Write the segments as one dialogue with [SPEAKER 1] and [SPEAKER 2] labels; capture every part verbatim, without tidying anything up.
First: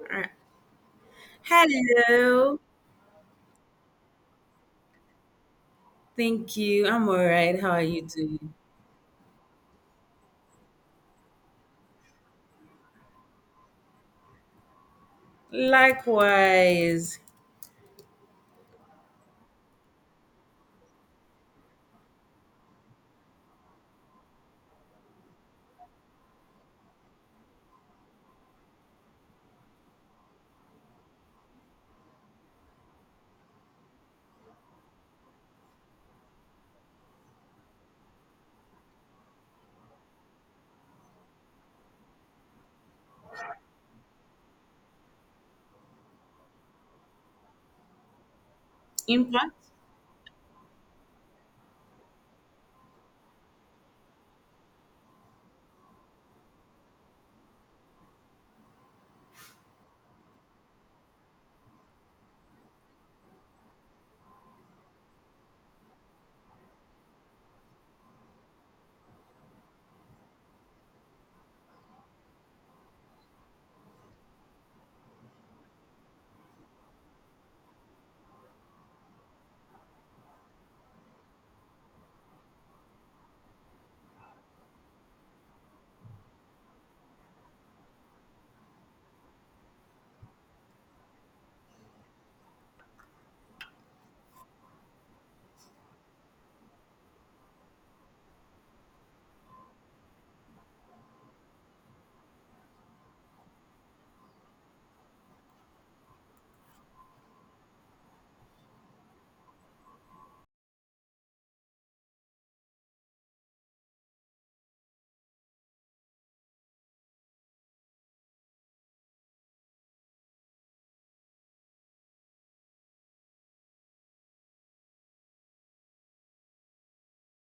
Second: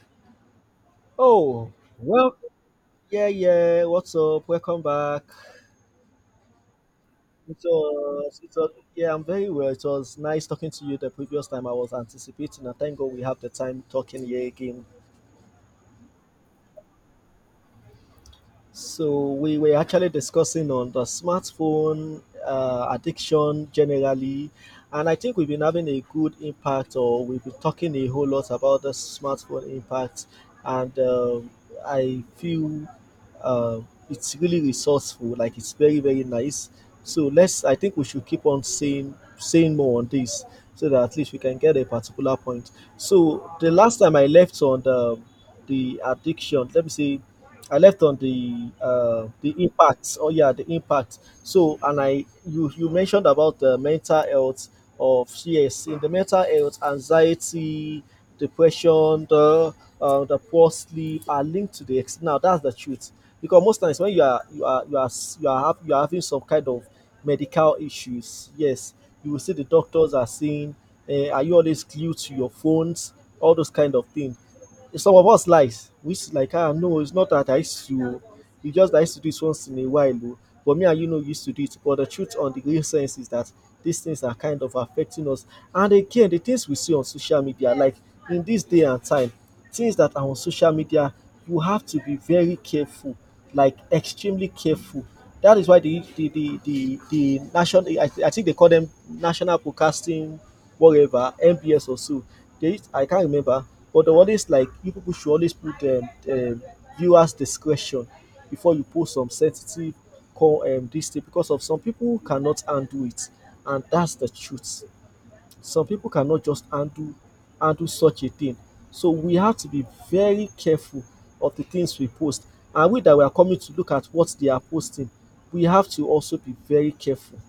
[SPEAKER 1] Alright.
[SPEAKER 2] Oh, well,
[SPEAKER 1] Hello.
[SPEAKER 2] yeah, yeah. What's up? Welcome back.
[SPEAKER 1] Thank you. I'm all
[SPEAKER 2] It
[SPEAKER 1] right. How are you
[SPEAKER 2] was, it
[SPEAKER 1] doing?
[SPEAKER 2] was, yeah, I'm very well. It was nice talking to you the previous time I was anticipating, and thank God we have the time talking here again.
[SPEAKER 1] Likewise.
[SPEAKER 2] So we were actually discussing on the smartphone uh, addiction generally, and I think we've been having a good impact, or we've been talking a whole lot about the smartphone impact, and um I feel uh, it's really resourceful, like it's very very nice. So let's, I think we should keep on saying saying more on this, so that at least we can get a particular point. So the last time I left on the the addiction, let me say I left on the uh,
[SPEAKER 1] Impact.
[SPEAKER 2] the impact. Oh yeah, the impact. So and I you you mentioned about the mental health of, yes, in the mental health anxiety, depression, the uh, the poor sleep are linked to the ex-. Now that's the truth, because most times when you are you are you are s- you are, hav- you are having some kind of medical issues, yes, you will see the doctors are saying, uh, are you always glued to your phones, all those kind of things. Some of us likes, which like, ah no, it's not that I used to. Oh. You just I used to do it once in a while. Oh. But me and you know used to do it. But the truth on the real sense is that these things are kind of affecting us. And again, the things we see on social media, like in this day and time, things that are on social media, you have to be very careful, like extremely careful. That is why the the the the, the national, I, I think they call them national broadcasting whatever, M B S or so. There is, I can't remember, but the one is like, you people should always put um, um, viewers discretion before you post some sensitive, call um, this thing, because of, some people cannot handle it, and that's the truth. Some people cannot just handle handle such a thing. So we have to be very careful of the things we post, and we that we are coming to look at what they are posting, we have to also be very careful.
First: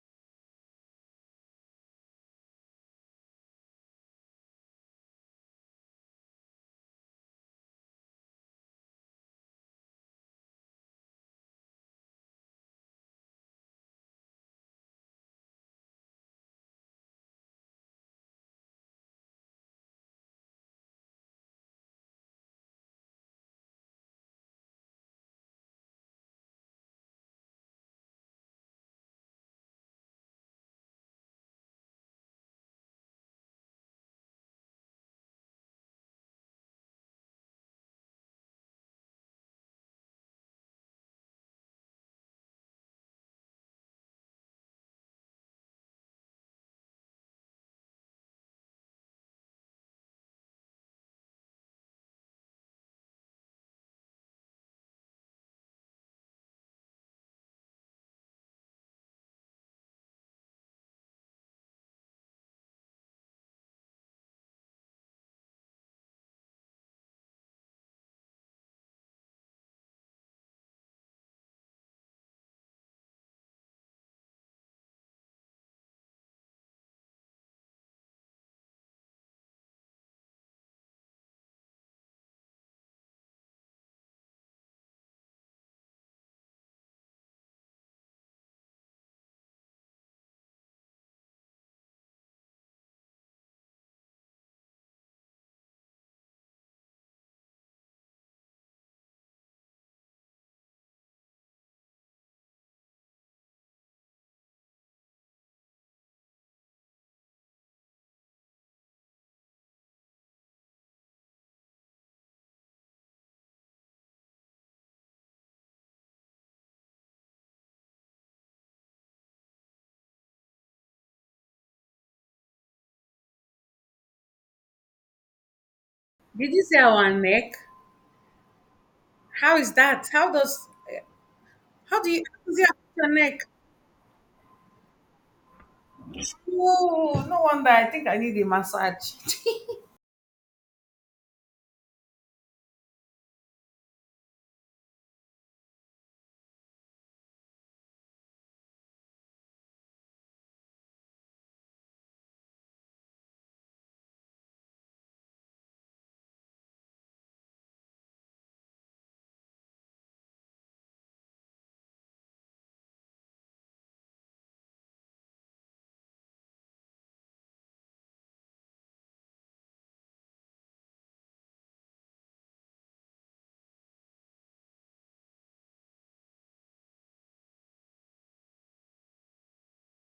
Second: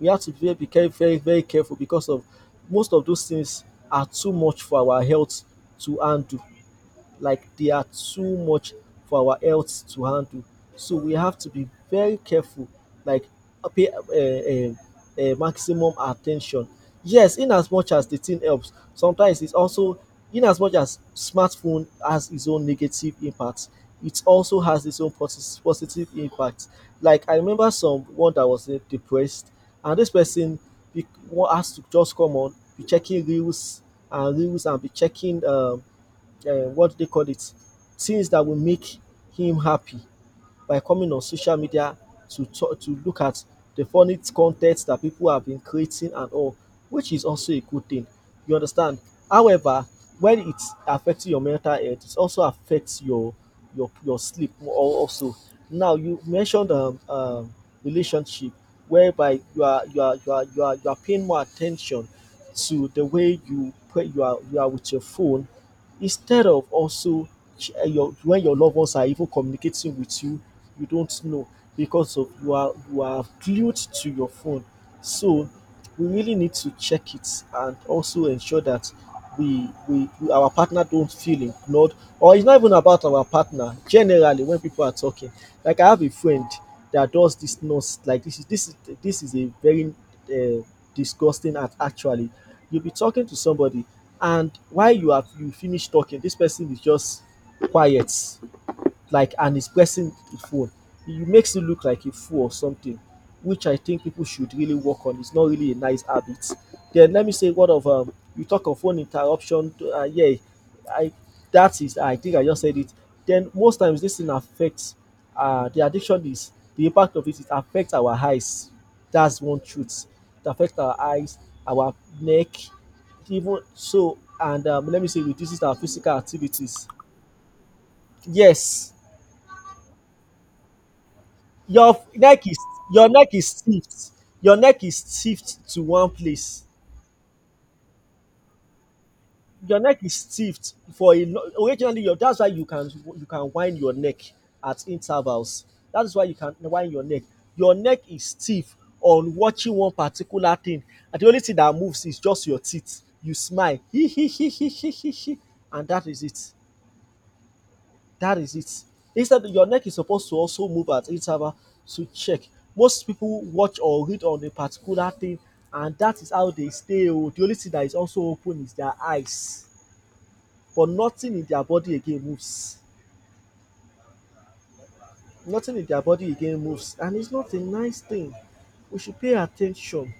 [SPEAKER 2] We have to be very, very, very careful because of most of those things are too much for our health to handle, like they are too much for our health to handle. So we have to be very careful, like uh, pay uh, uh, uh, maximum attention. Yes, in as much as the thing helps, sometimes it's also, in as much as smartphone has its own negative impact, it also has its own posi- positive impact. Like I remember someone that was uh, depressed, and this person be, wa- has to just come on be checking reels and reels and be checking um, uh, what they call it? Things that will make him happy by coming on social media to talk to look at the funny content that people have been creating and all, which is also a good thing. You understand? However, when it's affecting your mental health, it also affects your your your sleep al- also. Now you mentioned um, um relationship, whereby you are you are you are you are you are paying more attention to the way you put you are you are with your phone instead of also, ch- eh, your when your loved ones are even communicating with you, you don't know, because of you are you are glued to your phone. So we really need to check it and also ensure that we, we, we our partner don't feel ignored, or it's not even about our partner, generally, when people are talking. Like, I have a friend that does this nonsense, like, this is this is this is a very uh, disgusting act, actually. You'll be talking to somebody, and while you have you finish talking, this person is just quiet, like, and is pressing the phone. It makes you look like a fool or something, which I think people should really work on. It's not really a nice habit. Then let me say, what of um you talk of phone interruption. Uh, yeah, I that is I think I just said it. Then most times this thing affects, uh the addiction is, the impact of it. It affects our eyes. That's one truth. It affects our eyes, our neck, even so. And um, let me say, reduces our physical
[SPEAKER 1] Did you say
[SPEAKER 2] activities.
[SPEAKER 1] our neck?
[SPEAKER 2] Yes,
[SPEAKER 1] How is that? How does
[SPEAKER 2] your
[SPEAKER 1] how do
[SPEAKER 2] f-
[SPEAKER 1] you how
[SPEAKER 2] neck
[SPEAKER 1] does
[SPEAKER 2] is
[SPEAKER 1] it affect your
[SPEAKER 2] your neck
[SPEAKER 1] neck?
[SPEAKER 2] is stiffed your neck is stiffed to one place,
[SPEAKER 1] Oh, no wonder. I think I need a massage.
[SPEAKER 2] your neck is stiffed for a lo- originally, your that's why you can, you can wind your neck at intervals, that is why you can wind your neck. Your neck is stiff on watching one particular thing, and the only thing that moves is just your teeth. You smile hee hee hee hee hee hee, and that is it. That is it. Instead, your neck is supposed to also move at interval to check. Most people watch or read on a particular thing, and that is how they stay. Oh. The only thing that is also open is their eyes, but nothing in their body again moves. Nothing in their body again moves, and it's not a nice thing. We should pay attention.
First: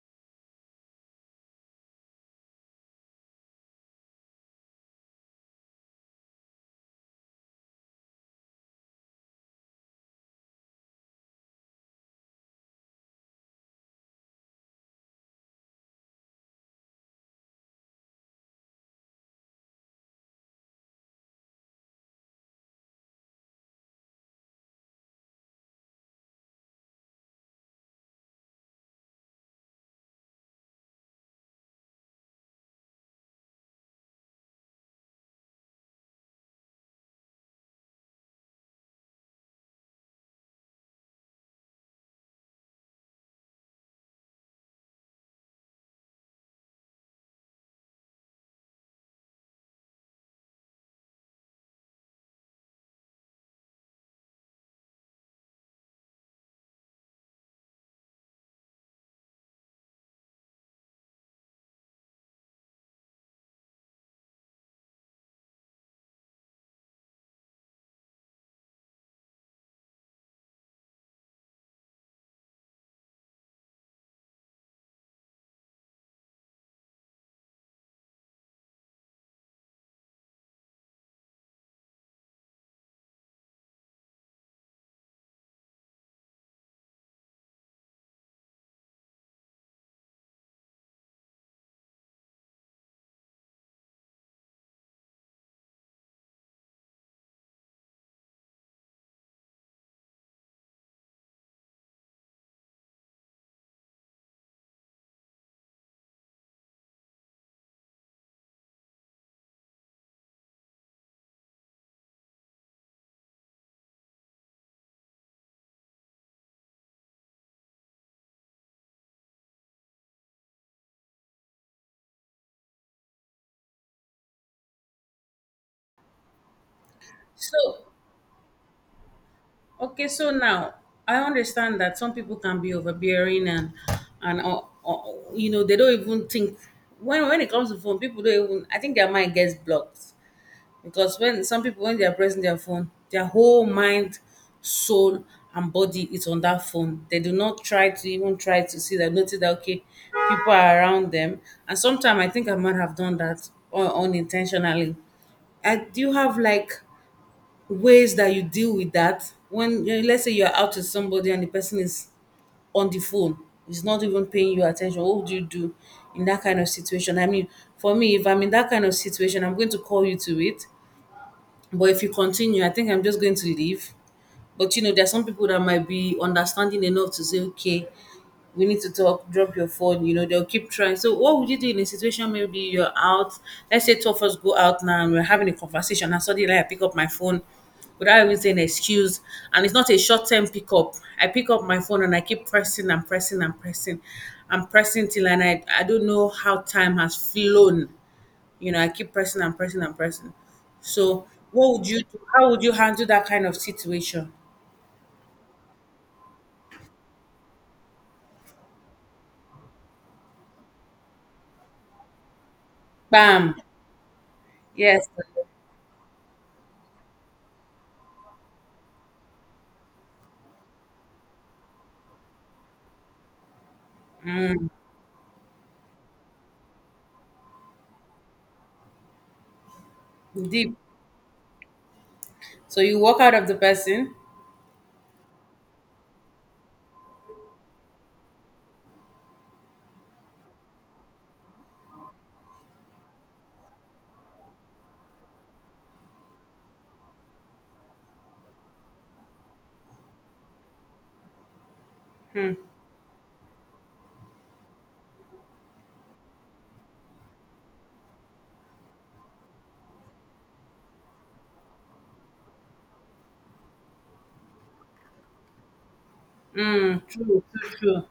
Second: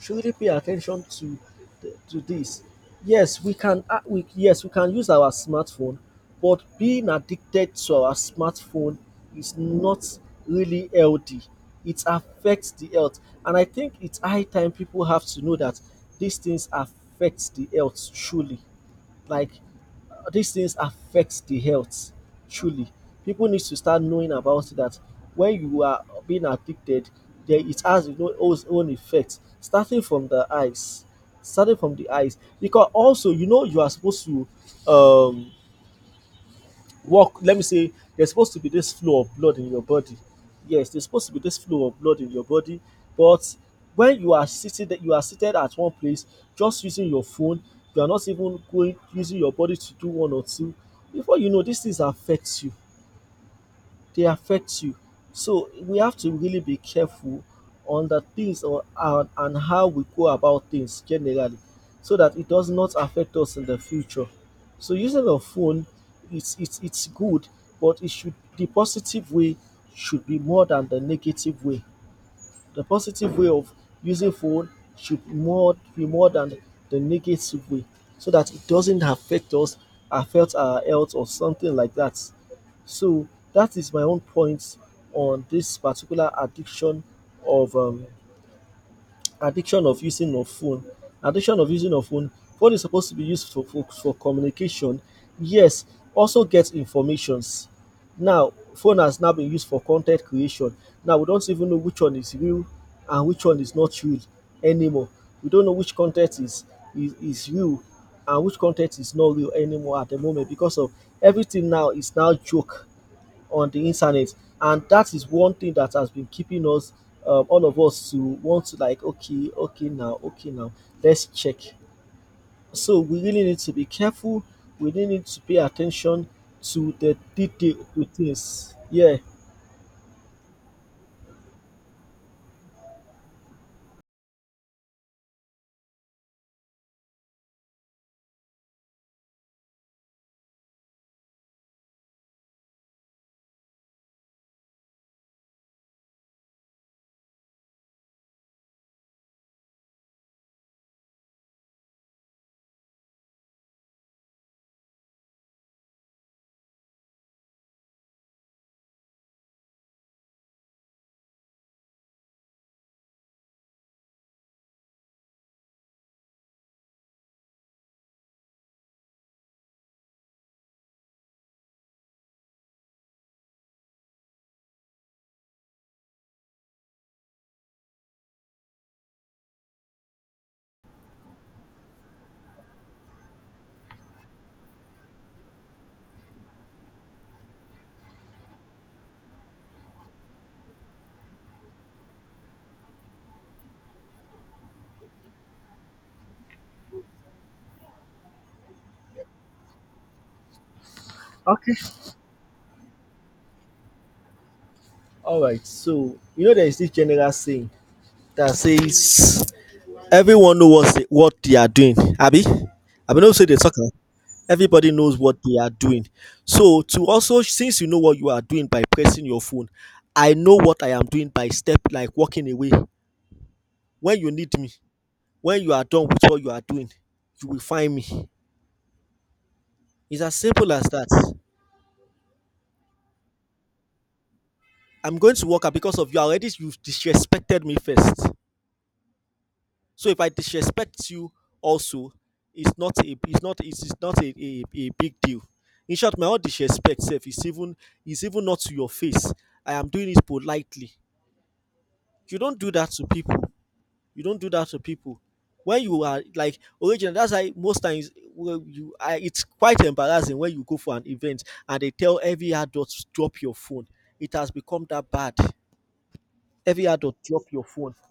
[SPEAKER 2] Should really pay attention to the, to this. Yes, we can, uh, we yes we can use our smartphone, but being addicted to our smartphone is not really healthy. It affects the health, and I think it's high time people have to know that these things affect the health truly. Like, these things affect the health truly. People need to start knowing about it, that when you are being addicted, there it has its own its own effect. Starting from the eyes, starting from the eyes, because also, you know you are supposed to, um walk. Let me say there's supposed to be this flow of blood in your body, yes, there's supposed to be this flow of blood in your body, but when you are sitting you are seated at one place, just using your phone. You are not even going using your body to do one or two. Before you know, these things affect you. They affect you. So we have to really be careful on the things, or and, and how we go about things generally, so that it does not affect us in the future. So using a phone, it's it's it's good, but it should the positive way should be more than the negative way. The positive way of using phone should, more be more than the negative way, so that it doesn't affect us, affect our health or something like that. So that is my own point on this particular addiction of, um, addiction of using of phone. Addiction of using of phone. Phone is supposed to be used for, for, for communication. Yes, also get informations. Now, phone has now been used for content creation. Now, we don't even know which one is real and which one is not real anymore. We don't know which content is, is, is real, and which content is not real anymore at the moment, because of everything now is now joke on the internet. And that is one thing that has been keeping us, um, all of us, to want to, like, okay, okay, now, okay, now, let's check. So we really need to be careful. We really need to pay attention to the detail
[SPEAKER 1] So
[SPEAKER 2] of the things. Yeah.
[SPEAKER 1] okay, so now I understand that some people can be overbearing and and uh, uh, you know they don't even think when when it comes to phone, people don't even. I think their mind gets blocked. Because when some people when they are pressing their phone, their whole mind, soul and body is on that phone. They do not try to even try to see that notice that okay, people are around them. And sometimes I think I might have done that un- unintentionally. I, do you have like ways that you deal with that when you know, let's say you're out with somebody and the person is on the phone, is not even paying you attention? What would you do in that kind of situation? I mean, for me, if I'm in that kind of situation, I'm going to call you to it, but if you continue, I think I'm just going to leave. But you know, there are some people that might be understanding enough to say, okay, we need to talk, drop your phone. You know, they'll keep trying. So, what would you do in a situation? Maybe you're out, let's say two of us go out now and we're having a conversation, and suddenly, like, I pick up my phone without even saying excuse. And it's not a short term pickup. I pick up my phone and I keep pressing and pressing and pressing. And pressing till, and I, I don't know how time has flown. You know, I keep pressing and pressing and pressing. So,
[SPEAKER 2] Okay.
[SPEAKER 1] what would you do? How would you handle that kind of situation?
[SPEAKER 2] All right. So, you know, there is this general saying that says, everyone knows what say what they are doing, Abby. I no be say
[SPEAKER 1] Bam.
[SPEAKER 2] dey talk am. Everybody
[SPEAKER 1] Yes,
[SPEAKER 2] knows what they are doing. So, to also, since you know what you are doing by pressing your phone, I know what I am doing by step, like, walking away. When you need me, when you are done with what you are doing, you will find me. It's as simple
[SPEAKER 1] deep.
[SPEAKER 2] as that.
[SPEAKER 1] So you walk out of the person.
[SPEAKER 2] I'm going to walk out, because of, you already, you've disrespected me first. So if I disrespect you also, it's not a it's not it's, it's not a, a, a big deal. In short, my own disrespect self is even, is even not to your face. I am doing it politely. You don't do that to people. You don't do that to people. When you are, like, original, that's why most times, well, you I, it's quite embarrassing when you go for an event, and they tell every adult to drop your phone. It has become that bad. Every
[SPEAKER 1] Mm,
[SPEAKER 2] adult
[SPEAKER 1] true,
[SPEAKER 2] drop your
[SPEAKER 1] true,
[SPEAKER 2] phone,
[SPEAKER 1] true.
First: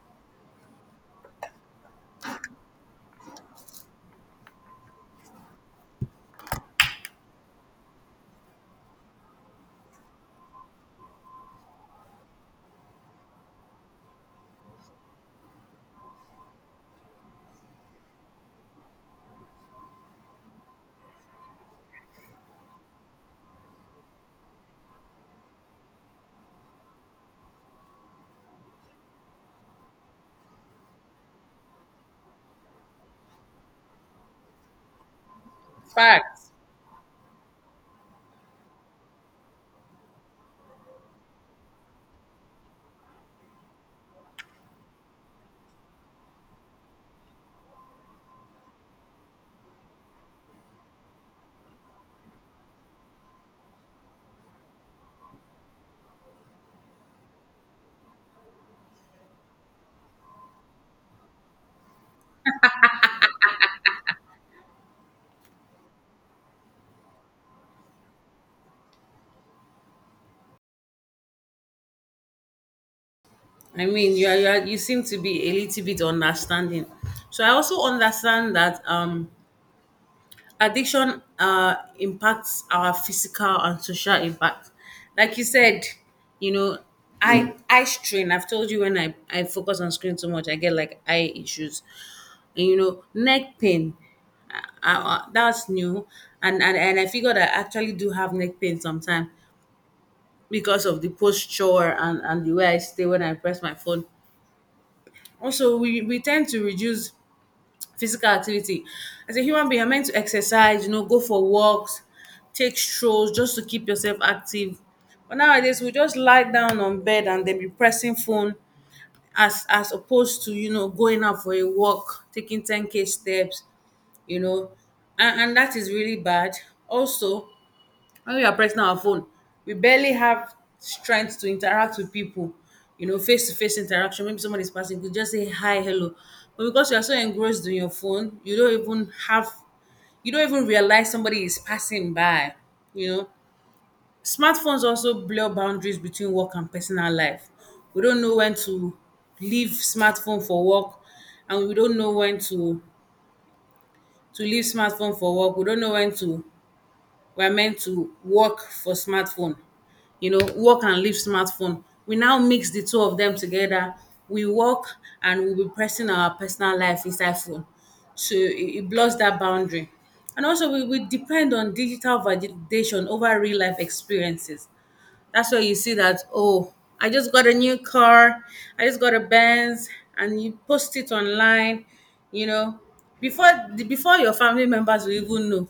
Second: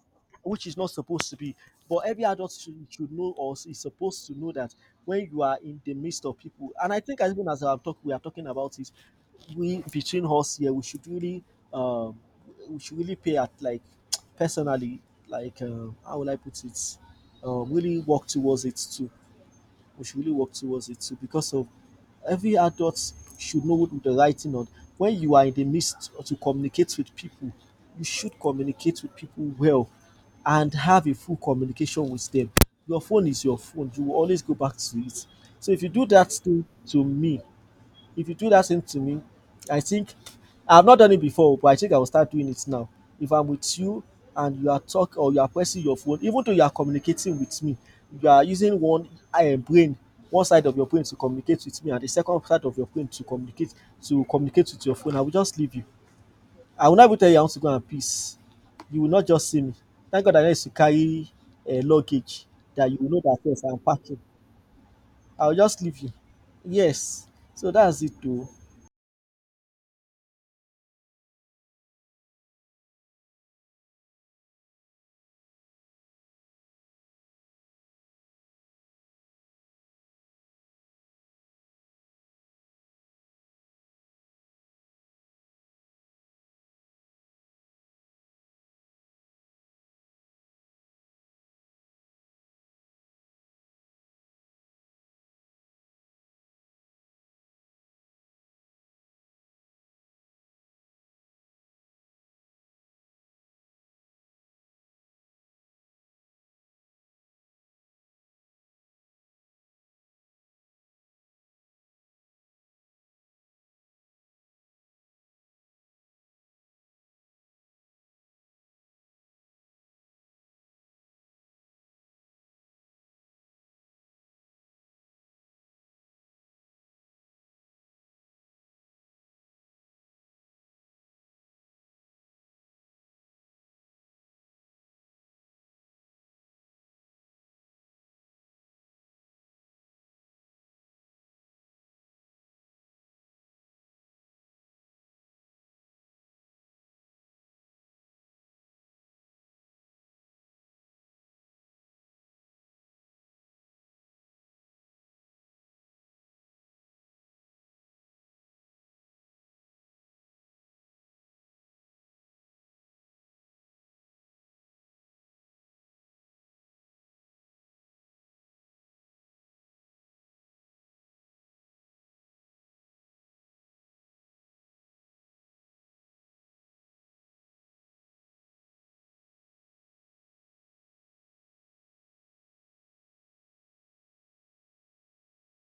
[SPEAKER 2] which is not supposed to be, but every adult should, should know or is supposed to know that when you are in the midst of people, and I think as even as I'm talking we are talking about it. We between us here we should really um we should really pay at like, personally, like um how will I put it um really work towards it to, we should really work towards it too because of every adult should know what the writing on. When you are in the midst to communicate with people, you should communicate with people well and have a full communication with them. Your phone is your phone. You will always go back to it. So if you do that
[SPEAKER 1] Fact.
[SPEAKER 2] thing to me, if you do that same to me, I think I've not done it before, but I think I will start doing it now. If I'm with you and you are talking or you are pressing your phone, even though you are communicating with me, you are using one um, brain, one side of your brain to communicate with me, and the second side of your brain to communicate to communicate with your phone. I will just leave you. I will never tell you I want to go and peace. You will not just see me. Thank God I need to carry a luggage that you will know that yes, I'm packing. I will just leave you. Yes. So that's it too.
[SPEAKER 1] I mean, you are, you, are, you seem to be a little bit understanding. So I also understand that um, addiction uh, impacts our physical and social impact. Like you said, you know, I I strain. I've told you when I I focus on screen too much, I get like eye issues. And, you know, neck pain, uh, uh, uh, that's new. And, and and I figured I actually do have neck pain sometimes because of the posture and, and the way I stay when I press my phone. Also, we, we tend to reduce physical activity. As a human being, you're meant to exercise, you know, go for walks, take strolls just to keep yourself active. But nowadays, we just lie down on bed and then be pressing phone as as opposed to, you know, going out for a walk, taking ten k steps, you know, and, and that is really bad. Also, when we are pressing our phone, we barely have strength to interact with people, you know, face to face interaction. Maybe someone is passing, you just say hi, hello. But because you are so engrossed in your phone, you don't even have, you don't even realize somebody is passing by, you know. Smartphones also blur boundaries between work and personal life. We don't know when to leave smartphone for work, and we don't know when to to leave smartphone for work. We don't know when to we're meant to work for smartphone, you know, work and leave smartphone. We now mix the two of them together. We work and we'll be pressing our personal life inside phone. So it, it blurs that boundary. And also, we, we depend on digital validation over real life experiences. That's where you see that, oh, I just got a new car, I just got a Benz, and you post it online, you know, before the- before your family members will even know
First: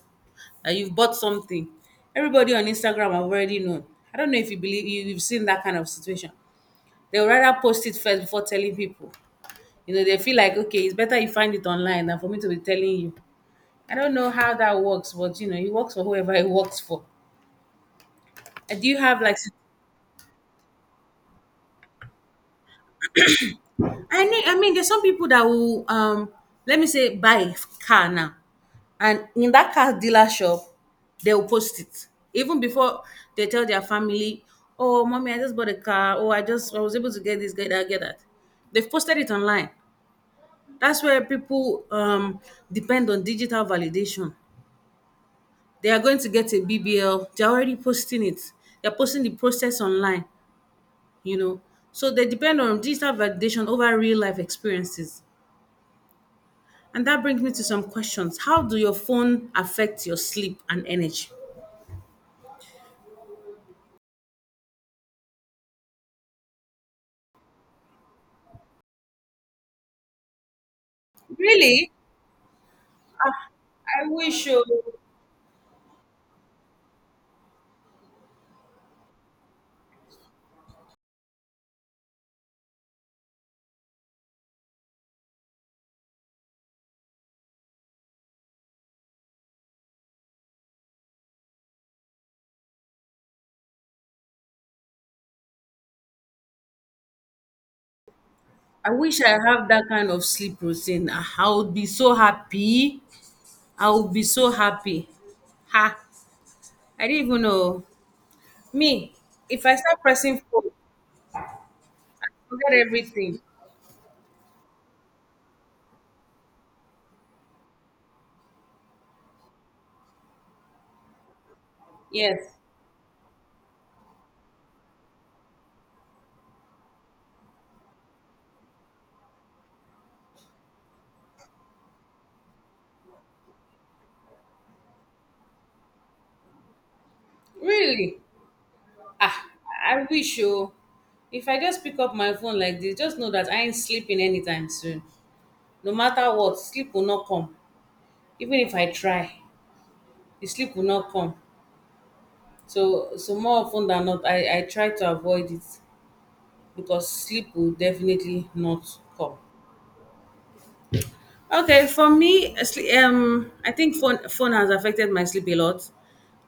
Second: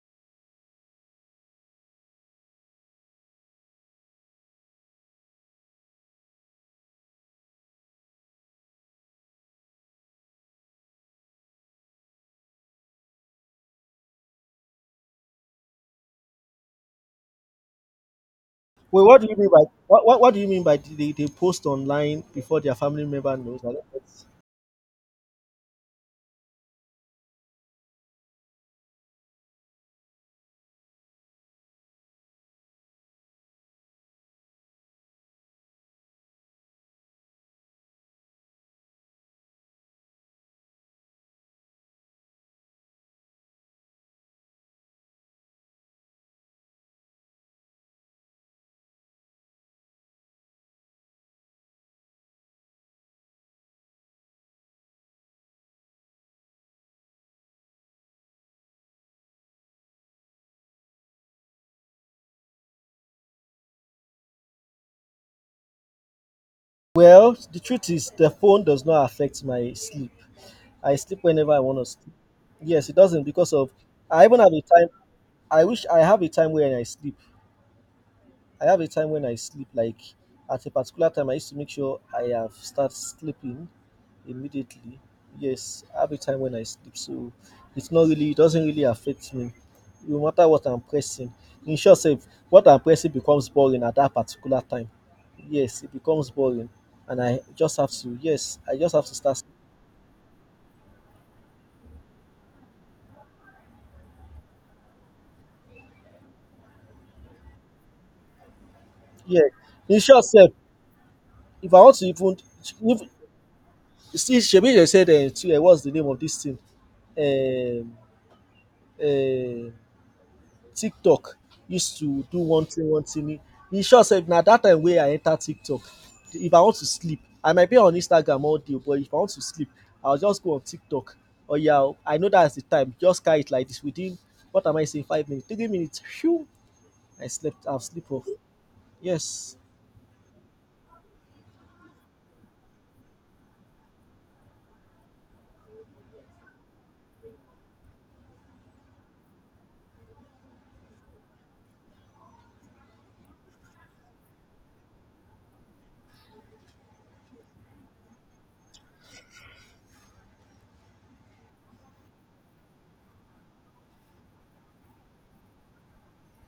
[SPEAKER 1] that you've bought something. Everybody on Instagram have already known. I don't know if you believe you, you've seen that kind of situation. They'll rather post it first before telling people. You know, they feel like, okay, it's better you find it online than for me to be telling you. I don't know how that works, but you know, it works for whoever it works for. Uh, Do you
[SPEAKER 2] Well,
[SPEAKER 1] have
[SPEAKER 2] what do
[SPEAKER 1] like
[SPEAKER 2] you mean by what, what, what do you mean by they, they post online before their family member knows? I don't get.
[SPEAKER 1] I mean, I mean, there's some people that will, um, let me say, buy a car now, and in that car dealer shop, they will post it even before they tell their family, "Oh, mommy, I just bought a car. Oh, I just I was able to get this, get that, get that." They've posted it online. That's where people um, depend on digital validation. They are going to get a B B L. They're already posting it. They're posting the process online. You know, so they depend on digital validation over real life experiences. And that brings me to some questions. How do your phone affect your sleep and energy?
[SPEAKER 2] Well, the truth is the phone does not affect my sleep. I sleep whenever I want to
[SPEAKER 1] Really?
[SPEAKER 2] sleep. Yes, it doesn't because of,
[SPEAKER 1] I
[SPEAKER 2] I even
[SPEAKER 1] wish
[SPEAKER 2] have a
[SPEAKER 1] you.
[SPEAKER 2] time, I wish I have a time when I sleep. I have a time when I sleep like at a particular time I used to make sure I have start sleeping immediately. Yes, I have a time when I sleep, so it's not really, it doesn't really affect me. No matter what I'm pressing. In short sef, what I'm pressing becomes boring at that particular time. Yes, it becomes boring, and I just have to, yes, I
[SPEAKER 1] I
[SPEAKER 2] just have to
[SPEAKER 1] wish I
[SPEAKER 2] start,
[SPEAKER 1] have that kind of sleep routine. Ah, I would be so happy. I would be so happy. Ha! I didn't even know. Me,
[SPEAKER 2] yeah.
[SPEAKER 1] if I start
[SPEAKER 2] In short
[SPEAKER 1] pressing
[SPEAKER 2] sef,
[SPEAKER 1] phone,
[SPEAKER 2] if I want to even,
[SPEAKER 1] forget everything.
[SPEAKER 2] if see shebi dey said um what's the name of this thing, um um TikTok, used to do
[SPEAKER 1] Yes.
[SPEAKER 2] one thing one thing. E sure sey na dat time wey I enter TikTok, if I want to sleep I might be on Instagram all day, but if I want to sleep I will just go on TikTok. Oya o, I know that's the time just carry it like this within what am I saying, five minutes, three minutes um I slept, I've sleep
[SPEAKER 1] Really?
[SPEAKER 2] off.
[SPEAKER 1] Ah,
[SPEAKER 2] Yes,
[SPEAKER 1] I wish you. If I just pick up my phone like this, just know that I ain't sleeping anytime soon. No matter what, sleep will not come. Even if I try, the sleep will not come. So, so more of ten than not, i i try to avoid it because sleep will definitely not come. Okay, for me, sle- um, I think phone phone has affected my sleep a lot.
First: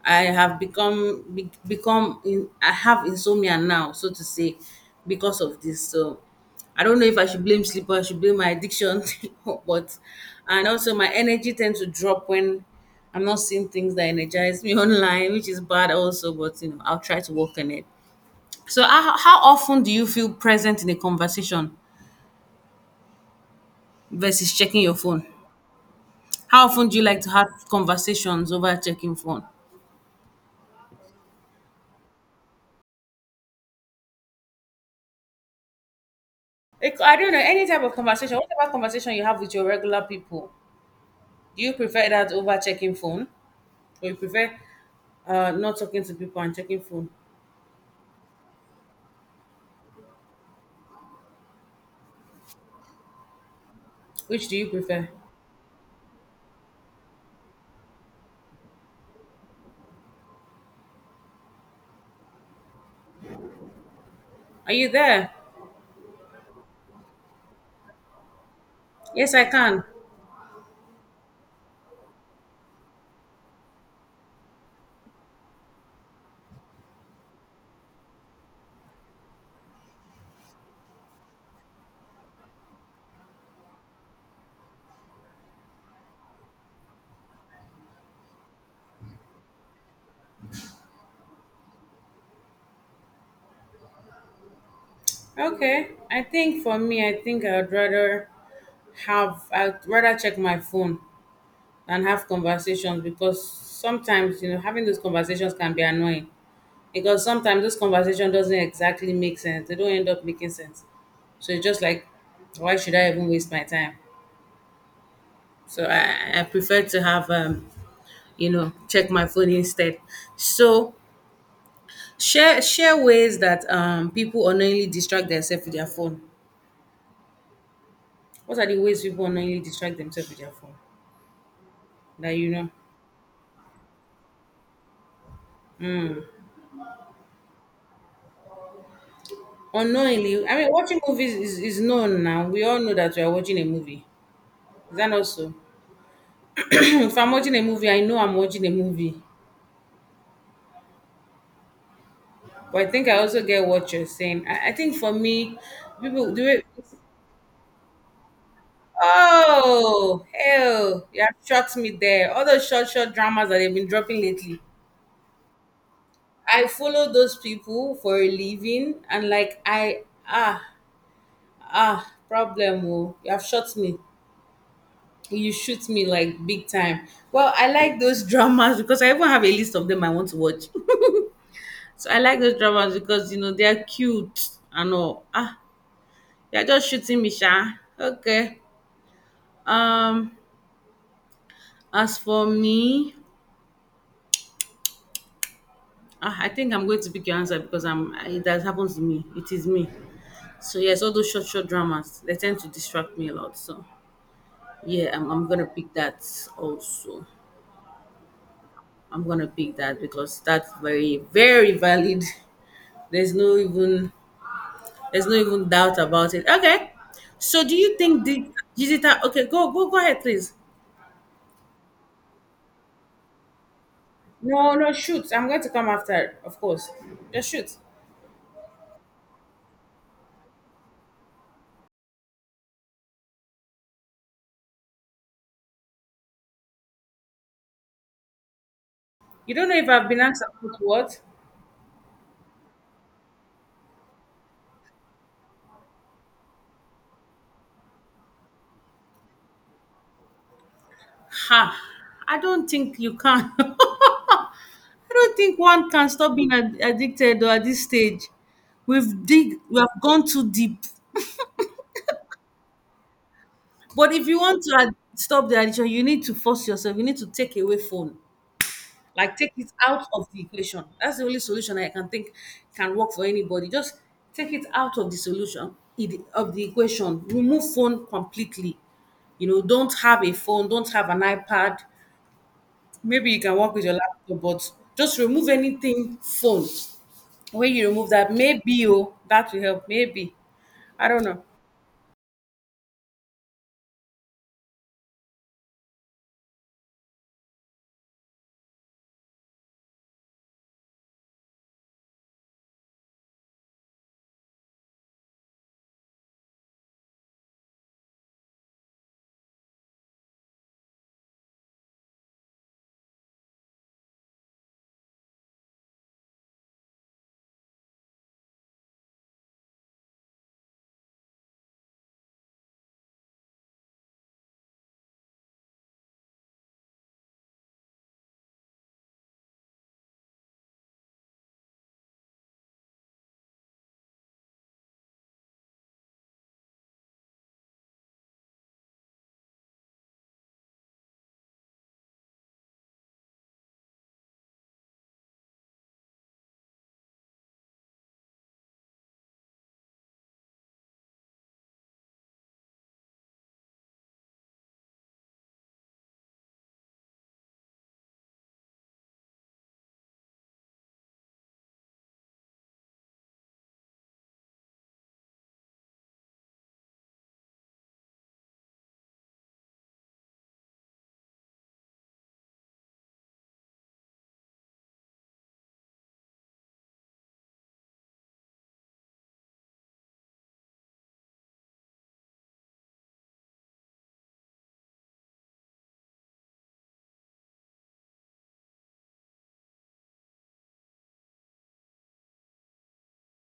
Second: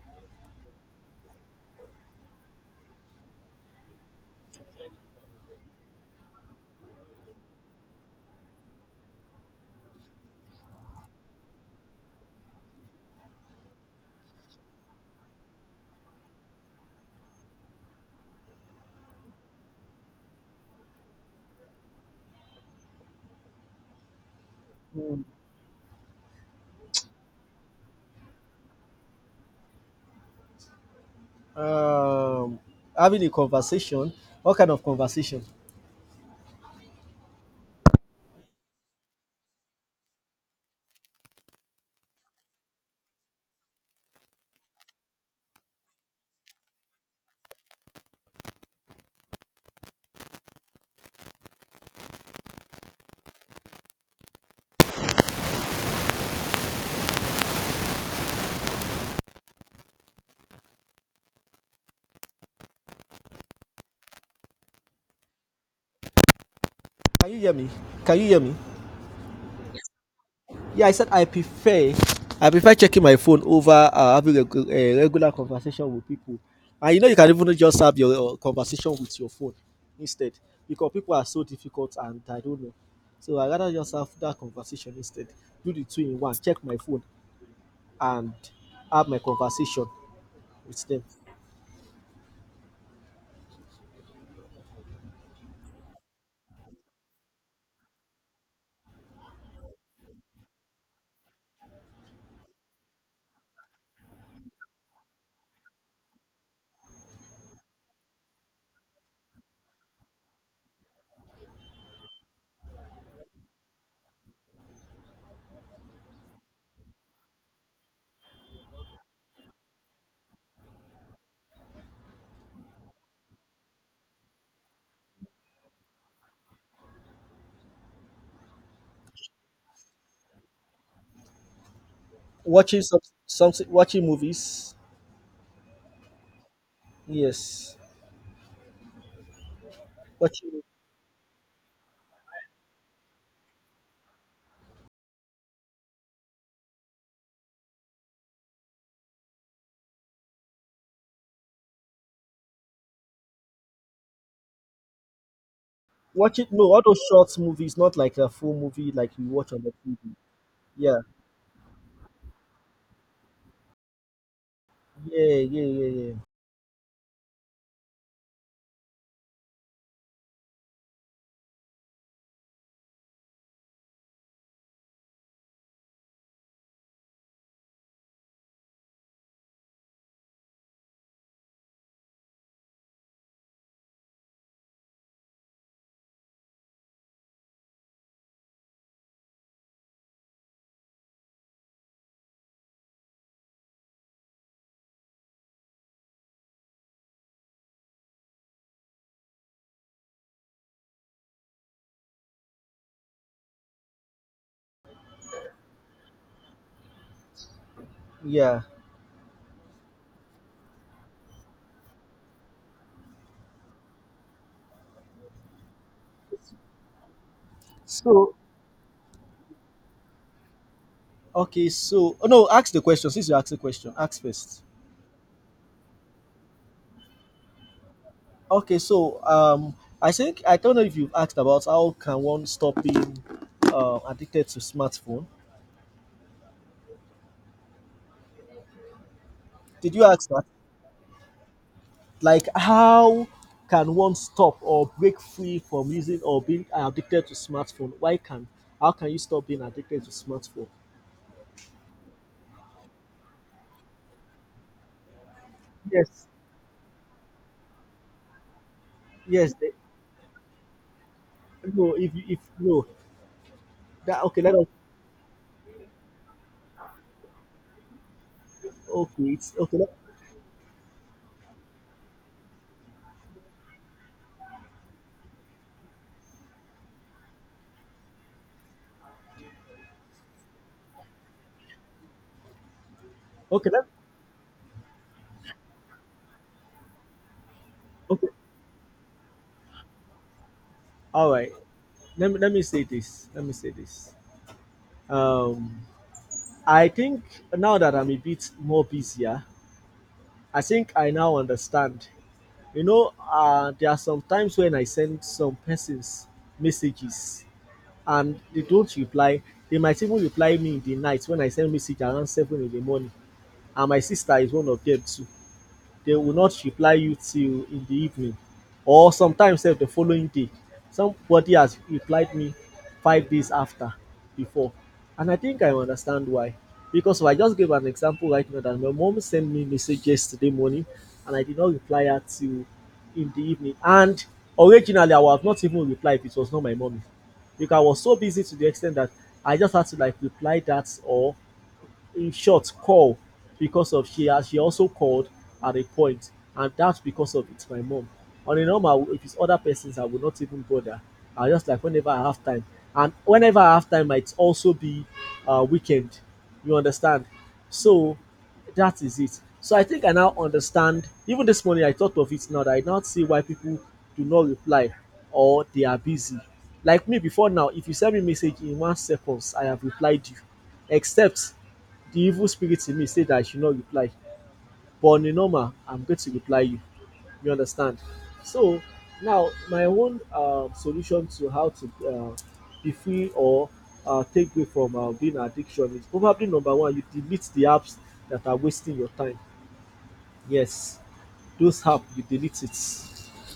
[SPEAKER 1] I have become be, become in, I have insomnia now, so to say, because of this. So I don't know if I should blame sleep or I should blame my addiction, but and also my energy tends to drop when I'm not seeing things that energize me online, which is bad also. But you know, I'll try to work on it. So how, how often do you feel present in a conversation versus checking your phone? How often do you like to have conversations over checking phone?
[SPEAKER 2] um having a conversation, what kind of conversation?
[SPEAKER 1] It- I don't know any type of conversation. Whatever conversation you have with your regular people, do you prefer that over checking phone, or you prefer uh, not talking to people and checking phone? Which do you prefer? Are you there?
[SPEAKER 2] Can you hear me? Can you hear me?
[SPEAKER 1] Yes, I can.
[SPEAKER 2] Yeah, I said I prefer, I prefer checking my phone over uh, having a, g- a regular conversation with people. And you know, you can even just have your uh, conversation with your phone instead, because people are so difficult and I don't know. So I rather just have that conversation instead. Do the two in one. Check my phone and have my conversation with them.
[SPEAKER 1] Okay. I think for me, I think I'd rather have I'd rather check my phone than have conversations because sometimes you know having those conversations can be annoying. Because sometimes this conversation doesn't exactly make sense. They don't end up making sense. So it's just like, why should I even waste my time? So I, I prefer to have um, you know, check my phone instead. So share share ways that um people unknowingly distract themselves with their phone. What are the ways people unknowingly distract themselves with their phone? That you know.
[SPEAKER 2] Watching some, something, watching movies. Yes,
[SPEAKER 1] Unknowingly, I
[SPEAKER 2] watching
[SPEAKER 1] mean watching movies is, is known now. We all know that we are watching a movie. Is that also? If I'm watching a movie, I know I'm watching a movie. But I think I also get what you're saying. I, I think for me, people do
[SPEAKER 2] watching.
[SPEAKER 1] it.
[SPEAKER 2] No, all those short movies, not like a full movie like you watch on the T V.
[SPEAKER 1] Oh,
[SPEAKER 2] Yeah.
[SPEAKER 1] hell, you have shocked me there. All those short, short dramas that they've been dropping lately.
[SPEAKER 2] Yeah, yeah, yeah, yeah.
[SPEAKER 1] I follow those people for a living, and like I ah ah problem. Oh, you have shot me. You shoot me like big time. Well, I like those dramas because I even have a list of them I want to watch. So I like those dramas because you know they are cute and all. Ah, they are just shooting me, sha. Okay. Um, as for me, ah, I think I'm going to pick your answer because I'm I, that happens to me. It is me. So yes, all those short short dramas they tend to distract me a lot. So yeah, I'm, I'm gonna pick that also.
[SPEAKER 2] Yeah.
[SPEAKER 1] I'm gonna pick that because that's very very valid. There's no even there's no even doubt about it. Okay. So do you think
[SPEAKER 2] So
[SPEAKER 1] the digital? Okay, go go go ahead, please.
[SPEAKER 2] okay, so oh, no, ask the question since you asked the question. Ask first.
[SPEAKER 1] No, no, shoot. I'm going to come after, of course. Just shoot.
[SPEAKER 2] Okay, so um, I think I don't know if you've asked about how can one stop being uh, addicted to smartphone.
[SPEAKER 1] You don't know if
[SPEAKER 2] Did you
[SPEAKER 1] I've been
[SPEAKER 2] ask
[SPEAKER 1] asked
[SPEAKER 2] that?
[SPEAKER 1] about what.
[SPEAKER 2] Like how can one stop or break free from using or being addicted to smartphone? Why can, how can you stop being addicted to smartphone?
[SPEAKER 1] Ha! I don't think you can. I don't think one can
[SPEAKER 2] Yes,
[SPEAKER 1] stop being ad- addicted or at this stage. We've dig,
[SPEAKER 2] yes. They-
[SPEAKER 1] we have gone too deep.
[SPEAKER 2] no, if you- if no,
[SPEAKER 1] But
[SPEAKER 2] that
[SPEAKER 1] if you
[SPEAKER 2] okay. Let
[SPEAKER 1] want
[SPEAKER 2] us
[SPEAKER 1] to ad- stop the addiction, you need to force yourself. You need to take away phone,
[SPEAKER 2] okay.
[SPEAKER 1] like take
[SPEAKER 2] It's
[SPEAKER 1] it
[SPEAKER 2] okay. Let,
[SPEAKER 1] out of the equation. That's the only solution I can think can work for anybody. Just take it out of the solution it- of the equation. Remove phone completely. You know, don't have a phone, don't have an iPad. Maybe you can
[SPEAKER 2] okay.
[SPEAKER 1] work with
[SPEAKER 2] Let,
[SPEAKER 1] your laptop, but just remove anything phone. When you remove
[SPEAKER 2] okay.
[SPEAKER 1] that, maybe oh, that will help. Maybe I don't
[SPEAKER 2] All
[SPEAKER 1] know.
[SPEAKER 2] right. let me, let me say this, let me say this, um I think now that I'm a bit more busier, I think I now understand. You know, uh there are some times when I send some persons messages and they don't reply. They might even reply me in the night when I send message around seven in the morning, and my sister is one of them too. They will not reply you till in the evening, or sometimes sef the following day. Somebody has replied me five days after before, and I think I understand why, because if I just give an example right now that my mom sent me message yesterday morning and I did not reply her till in the evening, and originally I would have not even replied if it was not my mommy, because I was so busy to the extent that I just had to like reply that or in short, call because of she has she also called at a point, and that's because of it's my mom. On a normal, if it's other persons, I would not even bother. I just like whenever I have time, and whenever I have time, might also be uh, weekend. You understand? So that is it. So I think I now understand. Even this morning, I thought of it now that I now see why people do not reply or they are busy. Like me before now, if you send me message in one seconds, I have replied you. Except the evil spirit in me said that I should not reply. But on a normal, I'm going to reply you. You understand? So now my own um, solution to how to uh, be free or uh, take away from uh, being an addiction is probably number one, you delete the apps that are wasting your time. Yes, those apps you delete it.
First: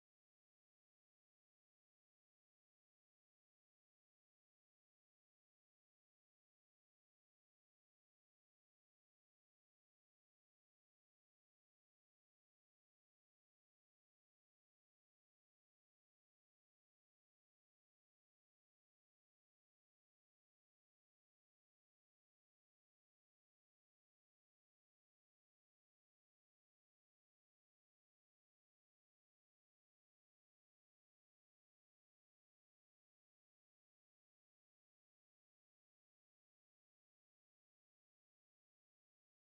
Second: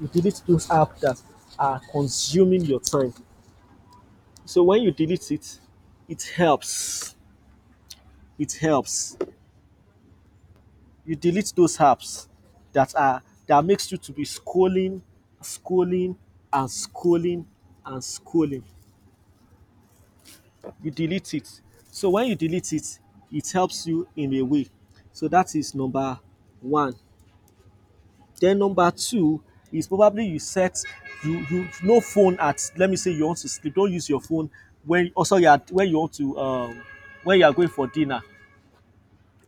[SPEAKER 2] You delete those apps that are consuming your time. So when you delete it, it helps. It helps. You delete those apps that are that makes you to be scrolling, scrolling, and scrolling and scrolling. You delete it. So when you delete it, it helps you in a way. So that is number one. Then number two is probably you set, you you no phone at, let me say you want to sleep. Don't use your phone when, oh sorry at, when you want to um when you are going for dinner.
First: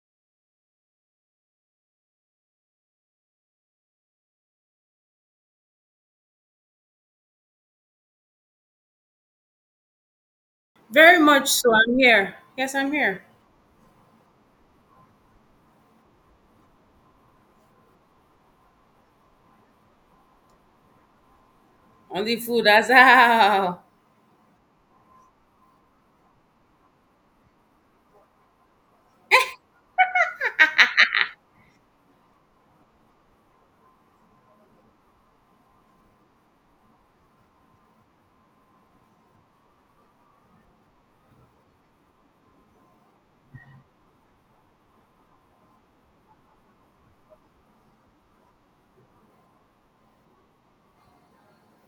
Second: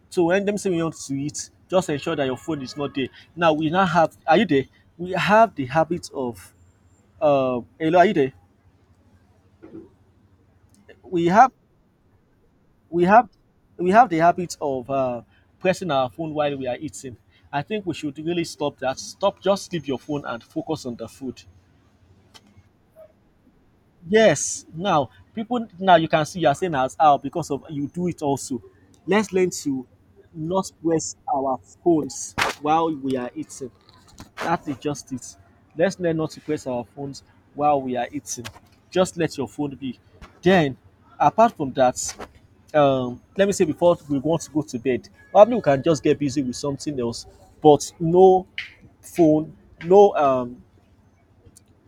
[SPEAKER 2] So when them say we want to eat, just ensure that your phone is not there. Now we now have, are you there? We have the habit of uh hello, are you there?
[SPEAKER 1] Very
[SPEAKER 2] We
[SPEAKER 1] much
[SPEAKER 2] have
[SPEAKER 1] so. I'm here. Yes, I'm
[SPEAKER 2] we
[SPEAKER 1] here.
[SPEAKER 2] have we have the habit of uh pressing our phone while we are eating. I think we should really stop that. Stop, just leave your phone and focus on the food.
[SPEAKER 1] Only food. That's how.
[SPEAKER 2] Yes. Now people now you can see you are saying as how because of you do it also. Let's learn to not press our phones while we are eating. That is just it. Let's learn not to press our phones while we are eating. Just let your phone be. Then, apart from that, um, let me say before we want to go to bed, probably we can just get busy with something else, but no phone, no um,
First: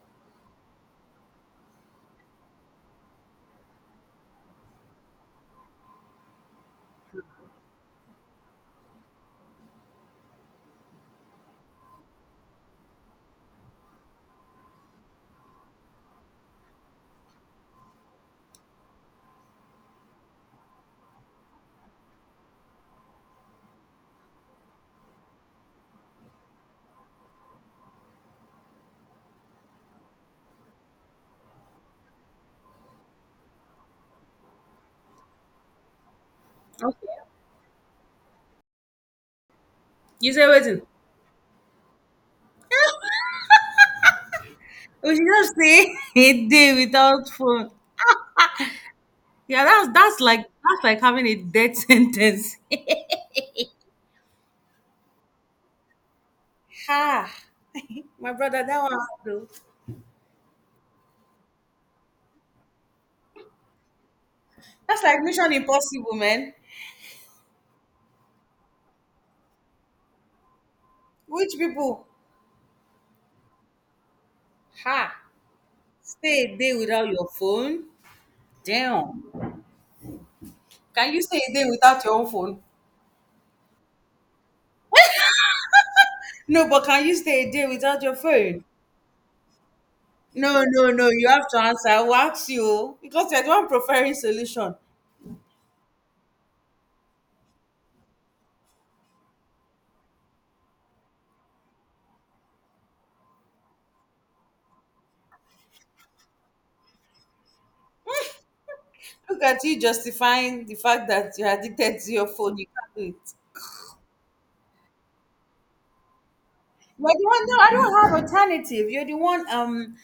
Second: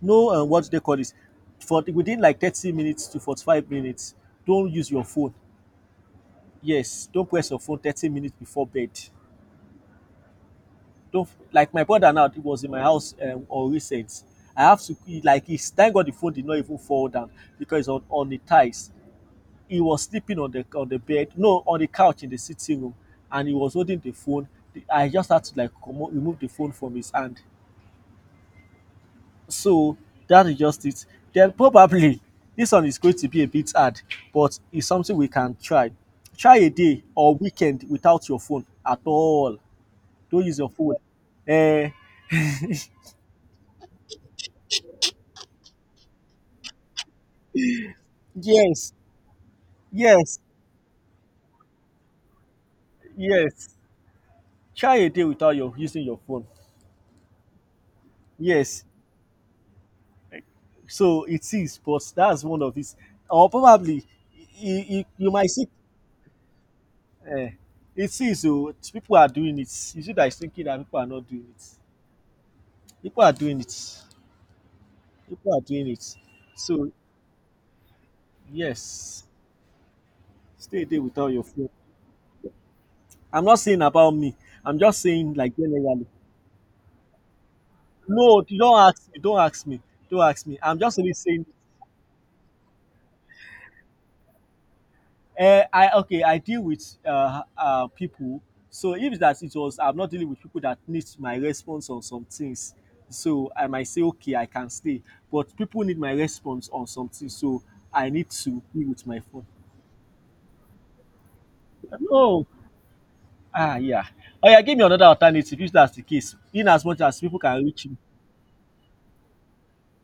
[SPEAKER 2] no um, what do they call this? For within like thirty minutes to forty-five minutes, don't use your phone. Yes, don't press your phone thirty minutes before bed. Don't, like my brother now, he was in my house um, on recent, I have to he- like he's, thank God the phone did not even fall down because it's on on the ties. He was sleeping on the on the bed, no, on the couch in the sitting room, and he was holding the phone. The- I just had to like comot remove the phone from his hand. So that is just it. Then probably this one is going to be a bit hard, but it's something we can try. Try a day
[SPEAKER 1] Okay.
[SPEAKER 2] or weekend without your phone at all.
[SPEAKER 1] You
[SPEAKER 2] Don't
[SPEAKER 1] say
[SPEAKER 2] use your
[SPEAKER 1] waiting.
[SPEAKER 2] phone, uh,
[SPEAKER 1] We should just say a day without food.
[SPEAKER 2] yes,
[SPEAKER 1] Yeah, that's that's
[SPEAKER 2] yes.
[SPEAKER 1] like that's like having a death sentence.
[SPEAKER 2] Yes, try a day without your using your phone.
[SPEAKER 1] Ha! My brother, that
[SPEAKER 2] Yes,
[SPEAKER 1] one hard though.
[SPEAKER 2] so it is, but that's one of these, or probably you,
[SPEAKER 1] That's
[SPEAKER 2] you,
[SPEAKER 1] like
[SPEAKER 2] you might
[SPEAKER 1] Mission
[SPEAKER 2] see.
[SPEAKER 1] Impossible, man.
[SPEAKER 2] Uh, it is, oh, people are doing it. You see that is thinking that people are not doing
[SPEAKER 1] Which
[SPEAKER 2] it.
[SPEAKER 1] people?
[SPEAKER 2] People are doing it.
[SPEAKER 1] Ha!
[SPEAKER 2] People are doing it.
[SPEAKER 1] Stay a day
[SPEAKER 2] So
[SPEAKER 1] without your phone. Damn.
[SPEAKER 2] yes, stay a day
[SPEAKER 1] Can you
[SPEAKER 2] without
[SPEAKER 1] stay
[SPEAKER 2] your
[SPEAKER 1] a day
[SPEAKER 2] phone.
[SPEAKER 1] without your own phone?
[SPEAKER 2] I'm not saying about me. I'm just saying like generally.
[SPEAKER 1] No, but can you stay a day without your
[SPEAKER 2] No, you
[SPEAKER 1] phone?
[SPEAKER 2] don't ask me. Don't ask me. Don't ask
[SPEAKER 1] No,
[SPEAKER 2] me. I'm
[SPEAKER 1] no,
[SPEAKER 2] just
[SPEAKER 1] no.
[SPEAKER 2] only
[SPEAKER 1] You
[SPEAKER 2] saying,
[SPEAKER 1] have to answer. I will ask you oh, because you're the one preferring solution.
[SPEAKER 2] eh, I okay, I deal with uh, uh, people. So if that it was, I'm not dealing with people that need my response on some things. So I might say, okay, I can stay, but people need my response on something. So I need to be with my
[SPEAKER 1] Look
[SPEAKER 2] phone.
[SPEAKER 1] at you justifying the fact that you're addicted to your
[SPEAKER 2] No,
[SPEAKER 1] phone. You can't do it.
[SPEAKER 2] ah, yeah. Oh yeah, give me another alternative if that's the case. In as much
[SPEAKER 1] You're
[SPEAKER 2] as
[SPEAKER 1] the
[SPEAKER 2] people
[SPEAKER 1] one. No,
[SPEAKER 2] can
[SPEAKER 1] I
[SPEAKER 2] reach you.
[SPEAKER 1] don't have alternative. You're the one um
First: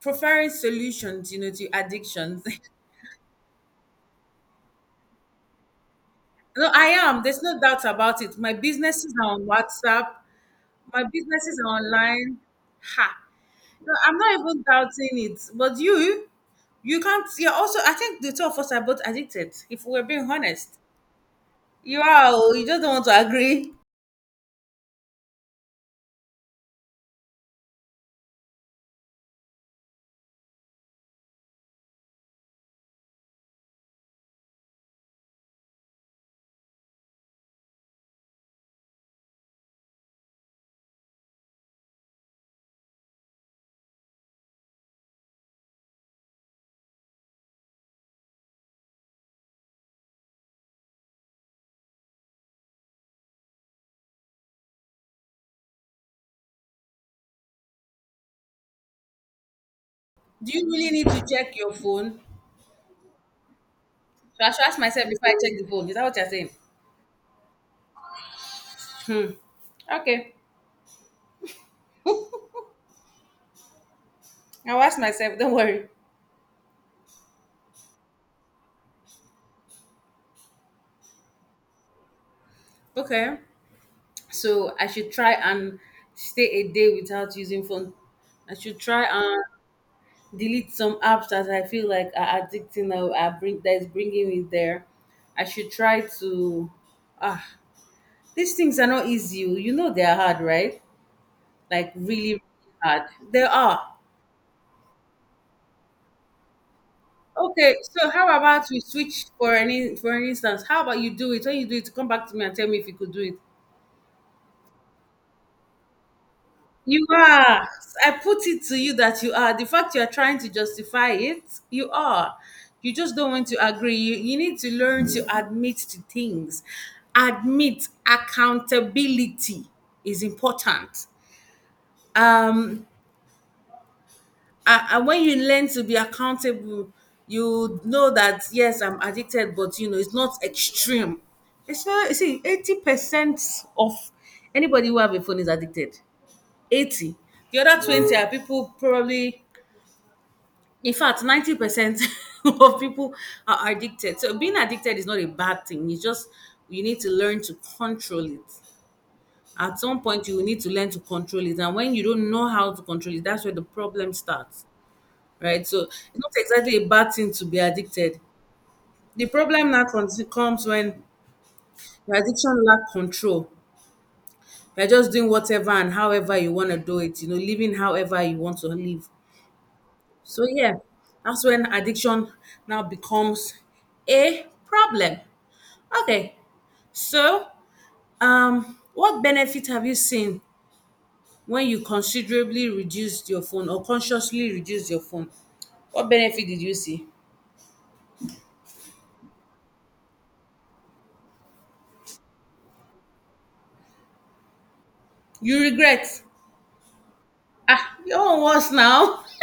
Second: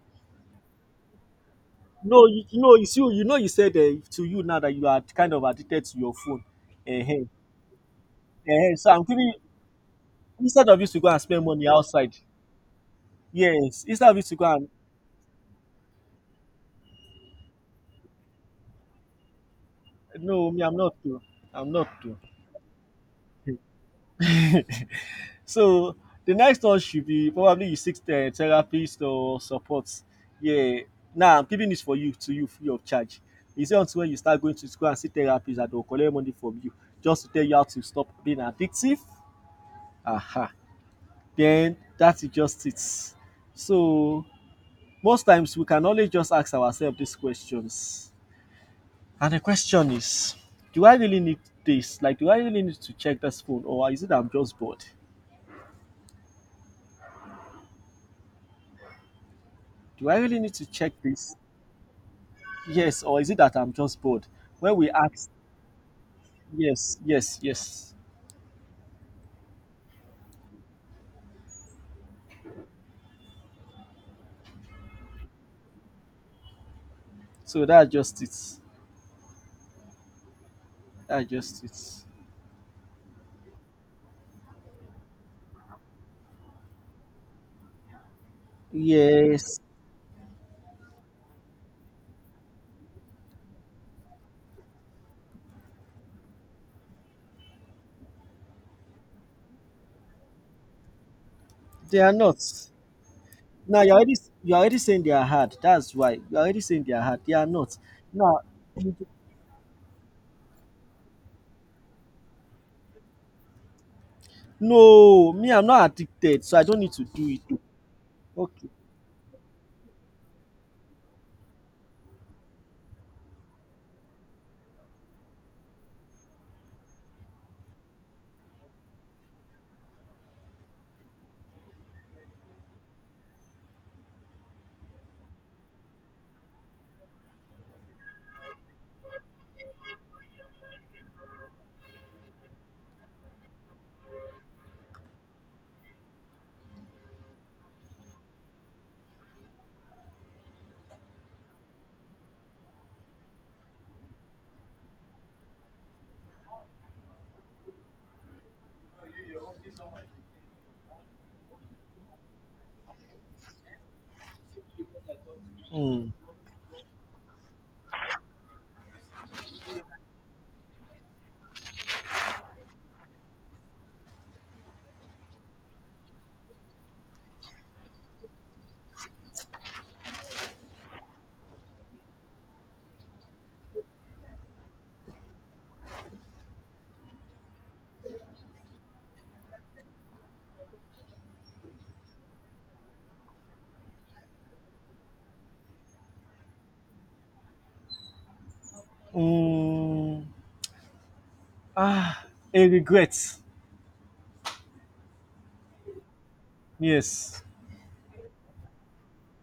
[SPEAKER 1] preferring solutions, you know, to
[SPEAKER 2] No,
[SPEAKER 1] addictions.
[SPEAKER 2] you, you know, it's you. You know, you said uh, to you now that you are kind of addicted to your phone.
[SPEAKER 1] No, I am.
[SPEAKER 2] Uh-huh.
[SPEAKER 1] There's no doubt about it. My
[SPEAKER 2] Uh-huh. So I'm
[SPEAKER 1] businesses
[SPEAKER 2] giving
[SPEAKER 1] are
[SPEAKER 2] you-
[SPEAKER 1] on WhatsApp.
[SPEAKER 2] instead of you to
[SPEAKER 1] My
[SPEAKER 2] go and spend
[SPEAKER 1] businesses are
[SPEAKER 2] money outside.
[SPEAKER 1] online. Ha.
[SPEAKER 2] Yes,
[SPEAKER 1] No,
[SPEAKER 2] instead
[SPEAKER 1] I'm
[SPEAKER 2] of you to
[SPEAKER 1] not
[SPEAKER 2] go
[SPEAKER 1] even
[SPEAKER 2] and
[SPEAKER 1] doubting it. But you, you can't. You're also. I think the two of us are both addicted. If we're being
[SPEAKER 2] no, me, I'm
[SPEAKER 1] honest,
[SPEAKER 2] not too. I'm not
[SPEAKER 1] you
[SPEAKER 2] too.
[SPEAKER 1] are. Oh, you just don't want to agree.
[SPEAKER 2] So the next one should be probably you seek the therapist or support. Yeah. Now I'm giving this for you to you free of charge. Is it until when you start going to school and see therapists that will collect money from you just to tell you how to stop being addictive? Aha. Then that is just it. So most times we can only just ask ourselves these questions. And the question is, do I really need this? Like, do I really need to check this phone, or is it I'm just bored? Do I really
[SPEAKER 1] Do
[SPEAKER 2] need to
[SPEAKER 1] you really
[SPEAKER 2] check
[SPEAKER 1] need to
[SPEAKER 2] this?
[SPEAKER 1] check your phone?
[SPEAKER 2] Yes, or is it that I'm just bored?
[SPEAKER 1] So I should
[SPEAKER 2] When
[SPEAKER 1] ask
[SPEAKER 2] we
[SPEAKER 1] myself before
[SPEAKER 2] ask,
[SPEAKER 1] I check the phone. Is that what you're saying?
[SPEAKER 2] yes, yes, yes.
[SPEAKER 1] Okay, I'll ask myself. Don't worry.
[SPEAKER 2] So that's just it. That's just it.
[SPEAKER 1] Okay. So I should try and stay a day without using phone. I should try and
[SPEAKER 2] Yes,
[SPEAKER 1] delete some apps that I feel like are addicting or are bring that is bringing me there. I should try to. Ah, these things are not easy, oh. You know they are hard, right? Like
[SPEAKER 2] they are not.
[SPEAKER 1] really, really hard. They are.
[SPEAKER 2] Now you're already, you're already saying they are hard. That's why you're already saying they are hard. They are
[SPEAKER 1] Okay,
[SPEAKER 2] not.
[SPEAKER 1] so how
[SPEAKER 2] Now,
[SPEAKER 1] about we switch for any for an instance? How about you do it? When you do it, come back to me and tell me if you could do it.
[SPEAKER 2] no, me, I'm not addicted, so I don't need to
[SPEAKER 1] You
[SPEAKER 2] do it.
[SPEAKER 1] are. I put it
[SPEAKER 2] Okay.
[SPEAKER 1] to you that you are. The fact you are trying to justify it, you are. You just don't want to agree. You, you need to learn to admit to things. Admit accountability is important. Um, and and when you learn to be accountable, you know that yes, I'm addicted, but you know it's not extreme. It's not. You see, eighty percent of anybody who have a phone is addicted. eighty, the other twenty are people probably, in fact ninety percent of people are addicted. So being addicted is not a bad thing. It's just you need to learn to control it. At some point you will need to learn to control it, and when you don't know how to control it, that's where the problem starts, right? So it's
[SPEAKER 2] Mm.
[SPEAKER 1] not exactly a bad thing to be addicted. The problem now cons- comes when your addiction lack control. You're just doing whatever and however you want to do it, you know, living however you want to live. So yeah, that's when addiction now becomes a problem. Okay, so um, what benefit have you seen when you considerably reduced your phone or consciously reduced your phone? What benefit did you see?
[SPEAKER 2] Mm. Ah, a regret.
[SPEAKER 1] You regret.
[SPEAKER 2] Yes.
[SPEAKER 1] Ah, your own worse now.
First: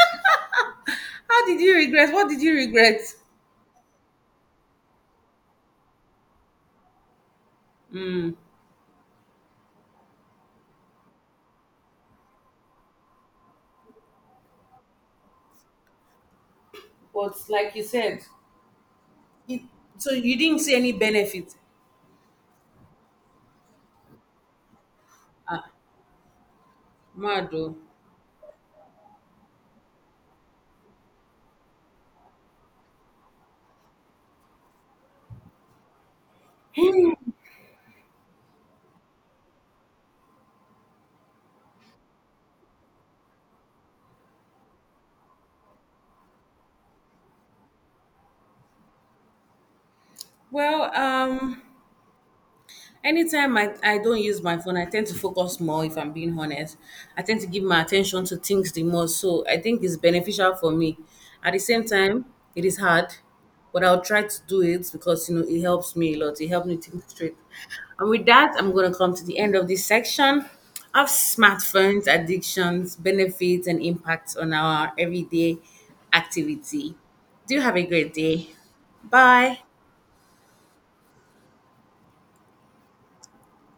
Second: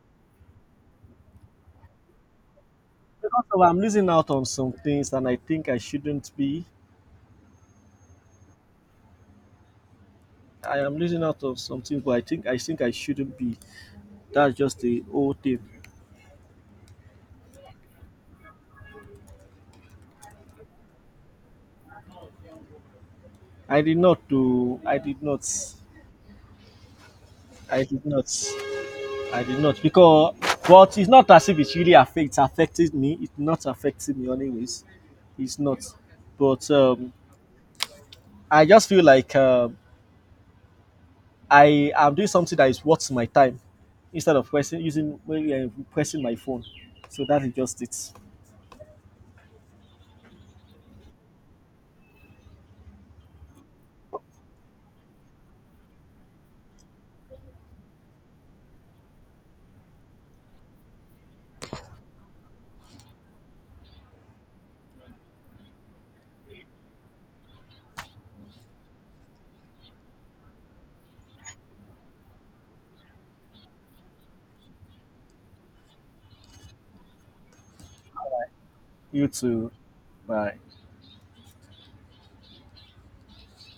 [SPEAKER 1] How did you regret? What did you regret?
[SPEAKER 2] Because of, I'm losing out on some things and I think I shouldn't be. I am losing out on something but I think I think I shouldn't be. That's just the whole thing.
[SPEAKER 1] But like you said, it, so you didn't see any benefit.
[SPEAKER 2] I did not do I did not
[SPEAKER 1] Mad though.
[SPEAKER 2] I did not I did not because, but it's not as if it really affects affected me. It's not affecting me anyways. It's not. But um I just feel like um I am doing something that is worth my time instead of pressing using, well, yeah, pressing my phone. So that is just it.
[SPEAKER 1] Well, um, anytime I, I don't use my phone, I tend to focus more if I'm being honest. I tend to give my attention to things the most. So I think it's beneficial for me. At the same time, it is hard, but I'll try to do it because you know it helps me a lot. It helps me think straight. And with that, I'm gonna come to the end of this section of smartphones, addictions, benefits, and impacts on our everyday activity. Do have a great day.
[SPEAKER 2] You
[SPEAKER 1] Bye.
[SPEAKER 2] too. Bye.